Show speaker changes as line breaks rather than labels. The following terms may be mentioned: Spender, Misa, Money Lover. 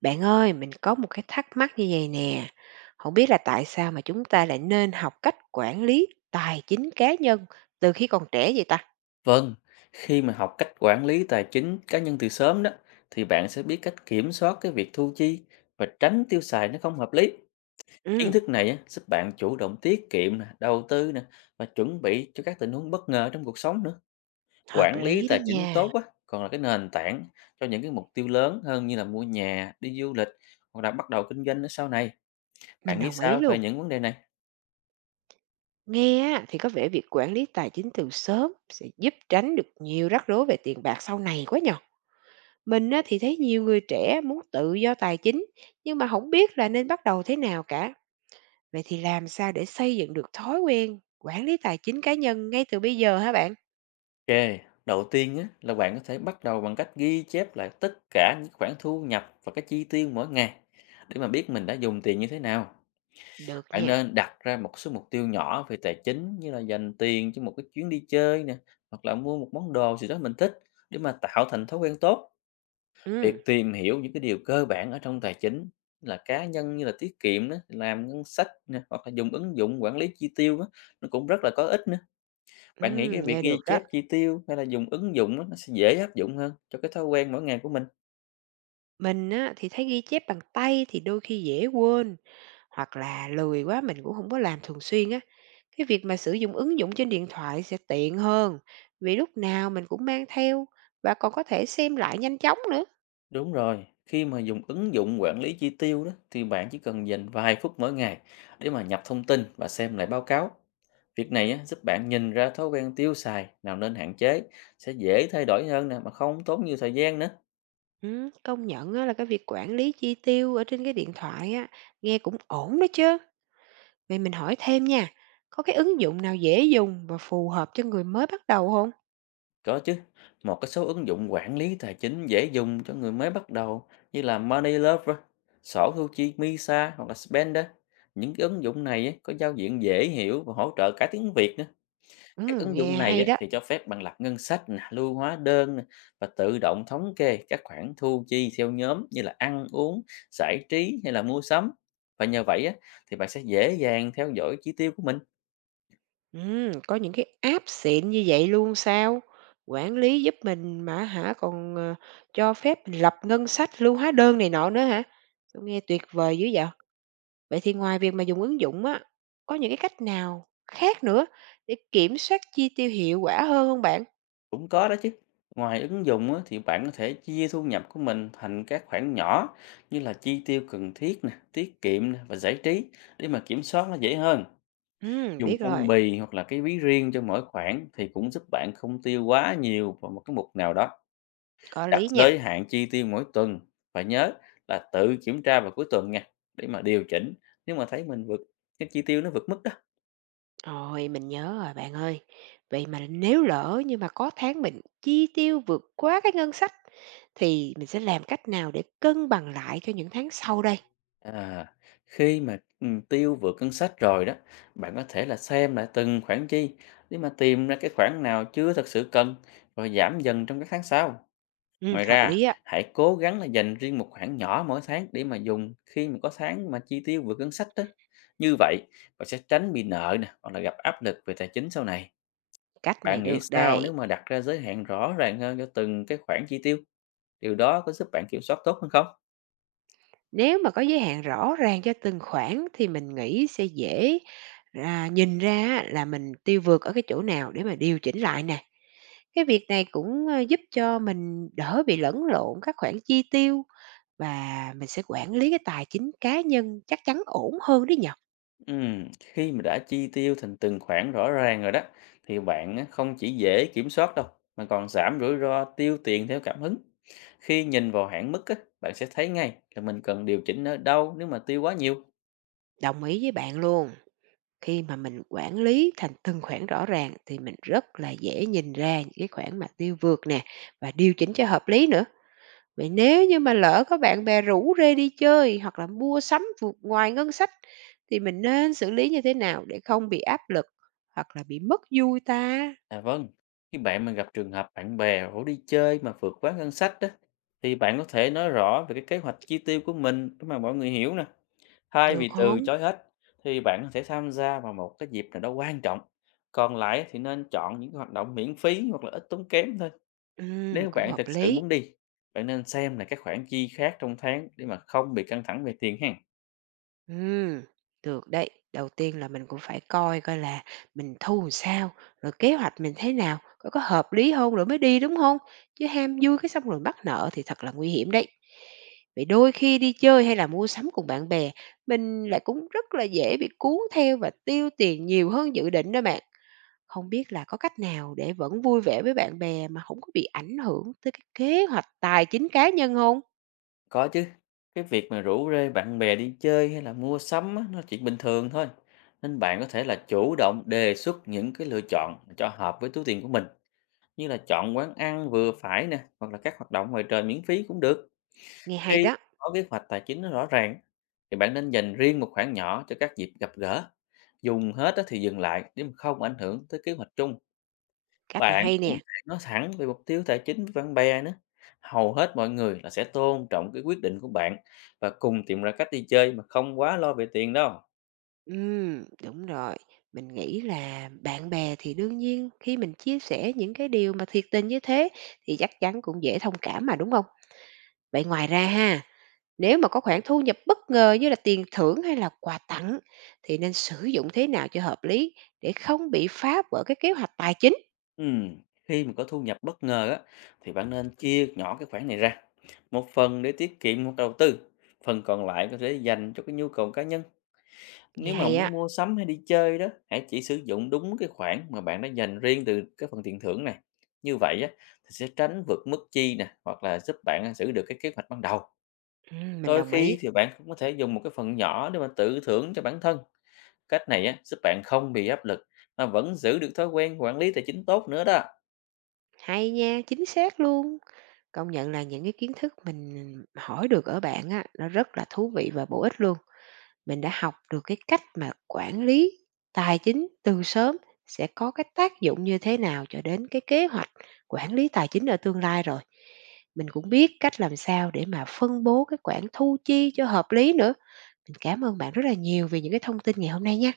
Bạn ơi, mình có một cái thắc mắc như vậy nè, không biết là tại sao mà chúng ta lại nên học cách quản lý tài chính cá nhân từ khi còn trẻ vậy ta?
Vâng, khi mà học cách quản lý tài chính cá nhân từ sớm đó thì bạn sẽ biết cách kiểm soát cái việc thu chi và tránh tiêu xài nó không hợp lý. Kiến
Ừm,
thức này á, giúp bạn chủ động tiết kiệm nè, đầu tư nè và chuẩn bị cho các tình huống bất ngờ trong cuộc sống nữa.
hợp
Quản lý
lý đó
tài chính
nha,
tốt á còn là cái nền tảng cho những cái mục tiêu lớn hơn như là mua nhà, đi du lịch hoặc là bắt đầu kinh doanh ở sau này.
mình
Bạn nghĩ
đồng ý
sao về
luôn.
những vấn đề này?
Nghe á thì có vẻ việc quản lý tài chính từ sớm sẽ giúp tránh được nhiều rắc rối về tiền bạc sau này quá nhỉ. Mình á thì thấy nhiều người trẻ muốn tự do tài chính, nhưng mà không biết là nên bắt đầu thế nào cả. Vậy thì làm sao để xây dựng được thói quen quản lý tài chính cá nhân ngay từ bây giờ hả bạn?
Ok, đầu tiên á, là bạn có thể bắt đầu bằng cách ghi chép lại tất cả những khoản thu nhập và các chi tiêu mỗi ngày để mà biết mình đã dùng tiền như thế nào.
Được
Bạn
nha.
nên đặt ra một số mục tiêu nhỏ về tài chính như là dành tiền cho một cái chuyến đi chơi nè, hoặc là mua một món đồ gì đó mình thích để mà tạo thành thói quen tốt. Việc
Ừm,
tìm hiểu những cái điều cơ bản ở trong tài chính là cá nhân như là tiết kiệm đó, làm ngân sách nè, hoặc là dùng ứng dụng quản lý chi tiêu đó, nó cũng rất là có ích nữa. Bạn nghĩ cái việc
nghe được
ghi
đó.
chép chi tiêu hay là dùng ứng dụng á, nó sẽ dễ áp dụng hơn cho cái thói quen mỗi ngày của mình?
Mình á, thì thấy ghi chép bằng tay thì đôi khi dễ quên, hoặc là lười quá mình cũng không có làm thường xuyên á. Cái việc mà sử dụng ứng dụng trên điện thoại sẽ tiện hơn, vì lúc nào mình cũng mang theo và còn có thể xem lại nhanh chóng nữa.
Đúng rồi, khi mà dùng ứng dụng quản lý chi tiêu đó thì bạn chỉ cần dành vài phút mỗi ngày để mà nhập thông tin và xem lại báo cáo. Việc này á, giúp bạn nhìn ra thói quen tiêu xài nào nên hạn chế, sẽ dễ thay đổi hơn nè mà không tốn nhiều thời gian nữa.
Công nhận á, là cái việc quản lý chi tiêu ở trên cái điện thoại á, nghe cũng ổn đó chứ. Vậy mình hỏi thêm nha, có cái ứng dụng nào dễ dùng và phù hợp cho người mới bắt đầu không?
Có chứ, một cái số ứng dụng quản lý tài chính dễ dùng cho người mới bắt đầu như là Money Lover, sổ thu chi Misa hoặc là Spender. Những cái ứng dụng này á, có giao diện dễ hiểu và hỗ trợ cả tiếng Việt nữa. Các ứng dụng
Nghe
này
hay
á,
đó.
thì cho phép bạn lập ngân sách, nè, lưu hóa đơn nè, và tự động thống kê các khoản thu chi theo nhóm như là ăn uống, giải trí hay là mua sắm. Và nhờ vậy á, thì bạn sẽ dễ dàng theo dõi chi tiêu của mình.
Có những cái app xịn như vậy luôn sao? Quản lý giúp mình mà hả, còn, cho phép mình lập ngân sách, lưu hóa đơn này nọ nữa hả? Tôi nghe tuyệt vời dữ vậy! Vậy thì ngoài việc mà dùng ứng dụng á, có những cái cách nào khác nữa để kiểm soát chi tiêu hiệu quả hơn không bạn?
Cũng có đó chứ. Ngoài ứng dụng á, thì bạn có thể chia thu nhập của mình thành các khoản nhỏ như là chi tiêu cần thiết nè, tiết kiệm nè và giải trí để mà kiểm soát nó dễ hơn. Dùng
Biết
phong
rồi,
bì hoặc là cái ví riêng cho mỗi khoản thì cũng giúp bạn không tiêu quá nhiều vào một cái mục nào đó.
có
Đặt
lý nha.
giới hạn chi tiêu mỗi tuần và nhớ là tự kiểm tra vào cuối tuần nha để mà điều chỉnh nếu mà thấy mình vượt, cái chi tiêu nó vượt mức đó.
Rồi, mình nhớ rồi bạn ơi. Vậy mà nếu lỡ nhưng mà có tháng mình chi tiêu vượt quá cái ngân sách thì mình sẽ làm cách nào để cân bằng lại cho những tháng sau đây?
À, khi mà tiêu vượt ngân sách rồi đó, bạn có thể là xem lại từng khoản chi để mà tìm ra cái khoản nào chưa thật sự cần rồi giảm dần trong các tháng sau. Ngoài
Hợp
ra,
lý á,
hãy cố gắng là dành riêng một khoản nhỏ mỗi tháng để mà dùng khi mà có tháng mà chi tiêu vượt ngân sách đó. Như vậy, bạn sẽ tránh bị nợ nè, hoặc là gặp áp lực về tài chính sau này.
cách này
Bạn nghĩ
được
sao
đây.
nếu mà đặt ra giới hạn rõ ràng hơn cho từng cái khoản chi tiêu? Điều đó có giúp bạn kiểm soát tốt hơn không?
Nếu mà có giới hạn rõ ràng cho từng khoản thì mình nghĩ sẽ dễ ra nhìn ra á là mình tiêu vượt ở cái chỗ nào để mà điều chỉnh lại nè. Cái việc này cũng, giúp cho mình đỡ bị lẫn lộn các khoản chi tiêu và mình sẽ quản lý cái tài chính cá nhân chắc chắn ổn hơn đấy nhỉ?
Khi mà đã chi tiêu thành từng khoản rõ ràng rồi đó thì bạn á, không chỉ dễ kiểm soát đâu mà còn giảm rủi ro tiêu tiền theo cảm hứng. Khi nhìn vào hạn mức á, bạn sẽ thấy ngay là mình cần điều chỉnh ở đâu nếu mà tiêu quá nhiều.
Đồng ý với bạn luôn. Khi mà mình quản lý thành từng khoản rõ ràng thì mình rất là dễ nhìn ra những cái khoản mà tiêu vượt nè và điều chỉnh cho hợp lý nữa. Vậy nếu như mà lỡ có bạn bè rủ rê đi chơi hoặc là mua sắm vượt ngoài ngân sách thì mình nên xử lý như thế nào để không bị áp lực hoặc là bị mất vui ta?
À vâng, khi bạn mà gặp trường hợp bạn bè rủ đi chơi mà vượt quá ngân sách đó thì bạn có thể nói rõ về cái kế hoạch chi tiêu của mình để mà mọi người hiểu nè. Thay
Được
vì từ
không?
chối hết thì bạn có thể tham gia vào một cái dịp nào đó quan trọng. Còn lại thì nên chọn những cái hoạt động miễn phí hoặc là ít tốn kém thôi.
Ừ,
Nếu
cũng
bạn thực
hợp
sự
lý.
muốn đi, bạn nên xem là các khoản chi khác trong tháng để mà không bị căng thẳng về tiền ha.
Ừm, được đấy. Đầu tiên là mình cũng phải coi coi là mình thu làm sao, rồi kế hoạch mình thế nào, coi có hợp lý không rồi mới đi, đúng không? Chứ ham vui cái xong rồi mắc nợ thì thật là nguy hiểm đấy. Vậy đôi khi đi chơi hay là mua sắm cùng bạn bè, mình lại cũng rất là dễ bị cuốn theo và tiêu tiền nhiều hơn dự định đó bạn. Không biết là có cách nào để vẫn vui vẻ với bạn bè mà không có bị ảnh hưởng tới cái kế hoạch tài chính cá nhân không?
Có chứ, cái việc mà rủ rê bạn bè đi chơi hay là mua sắm á, nó là chuyện bình thường thôi. Nên bạn có thể là chủ động đề xuất những cái lựa chọn cho hợp với túi tiền của mình. Như là chọn quán ăn vừa phải nè, hoặc là các hoạt động ngoài trời miễn phí cũng được.
Nghe hay
Khi
đó,
có kế hoạch tài chính nó rõ ràng thì bạn nên dành riêng một khoản nhỏ cho các dịp gặp gỡ. Dùng hết á thì dừng lại để mà không ảnh hưởng tới kế hoạch chung.
cách này
Bạn
hay
cũng
nè.
có thể nói thẳng về mục tiêu tài chính với bạn bè nữa. Hầu hết mọi người là sẽ tôn trọng cái quyết định của bạn và cùng tìm ra cách đi chơi mà không quá lo về tiền đâu.
Đúng rồi. Mình nghĩ là bạn bè thì đương nhiên khi mình chia sẻ những cái điều mà thiệt tình như thế thì chắc chắn cũng dễ thông cảm mà, đúng không? Vậy ngoài ra ha, nếu mà có khoản thu nhập bất ngờ như là tiền thưởng hay là quà tặng thì nên sử dụng thế nào cho hợp lý để không bị phá vỡ cái kế hoạch tài chính?
Ừm, Khi mà có thu nhập bất ngờ á, thì bạn nên chia nhỏ cái khoản này ra. Một phần để tiết kiệm hoặc đầu tư, phần còn lại có thể dành cho cái nhu cầu cá nhân.
Nghe
Nếu mà
hay á,
muốn mua sắm hay đi chơi đó, hãy chỉ sử dụng đúng cái khoản mà bạn đã dành riêng từ cái phần tiền thưởng này. Như vậy á, thì sẽ tránh vượt mức chi nè, hoặc là giúp bạn giữ được cái kế hoạch ban đầu.
mình
Đôi
đồng
khi
ý.
thì bạn cũng có thể dùng một cái phần nhỏ để mà tự thưởng cho bản thân. Cách này á, giúp bạn không bị áp lực mà vẫn giữ được thói quen quản lý tài chính tốt nữa đó.
Hay nha, chính xác luôn. Công nhận là những cái kiến thức mình hỏi được ở bạn á, nó rất là thú vị và bổ ích luôn. Mình đã học được cái cách mà quản lý tài chính từ sớm sẽ có cái tác dụng như thế nào cho đến cái kế hoạch quản lý tài chính ở tương lai rồi. Mình cũng biết cách làm sao để mà phân bố cái khoản thu chi cho hợp lý nữa. Mình cảm ơn bạn rất là nhiều vì những cái thông tin ngày hôm nay nha.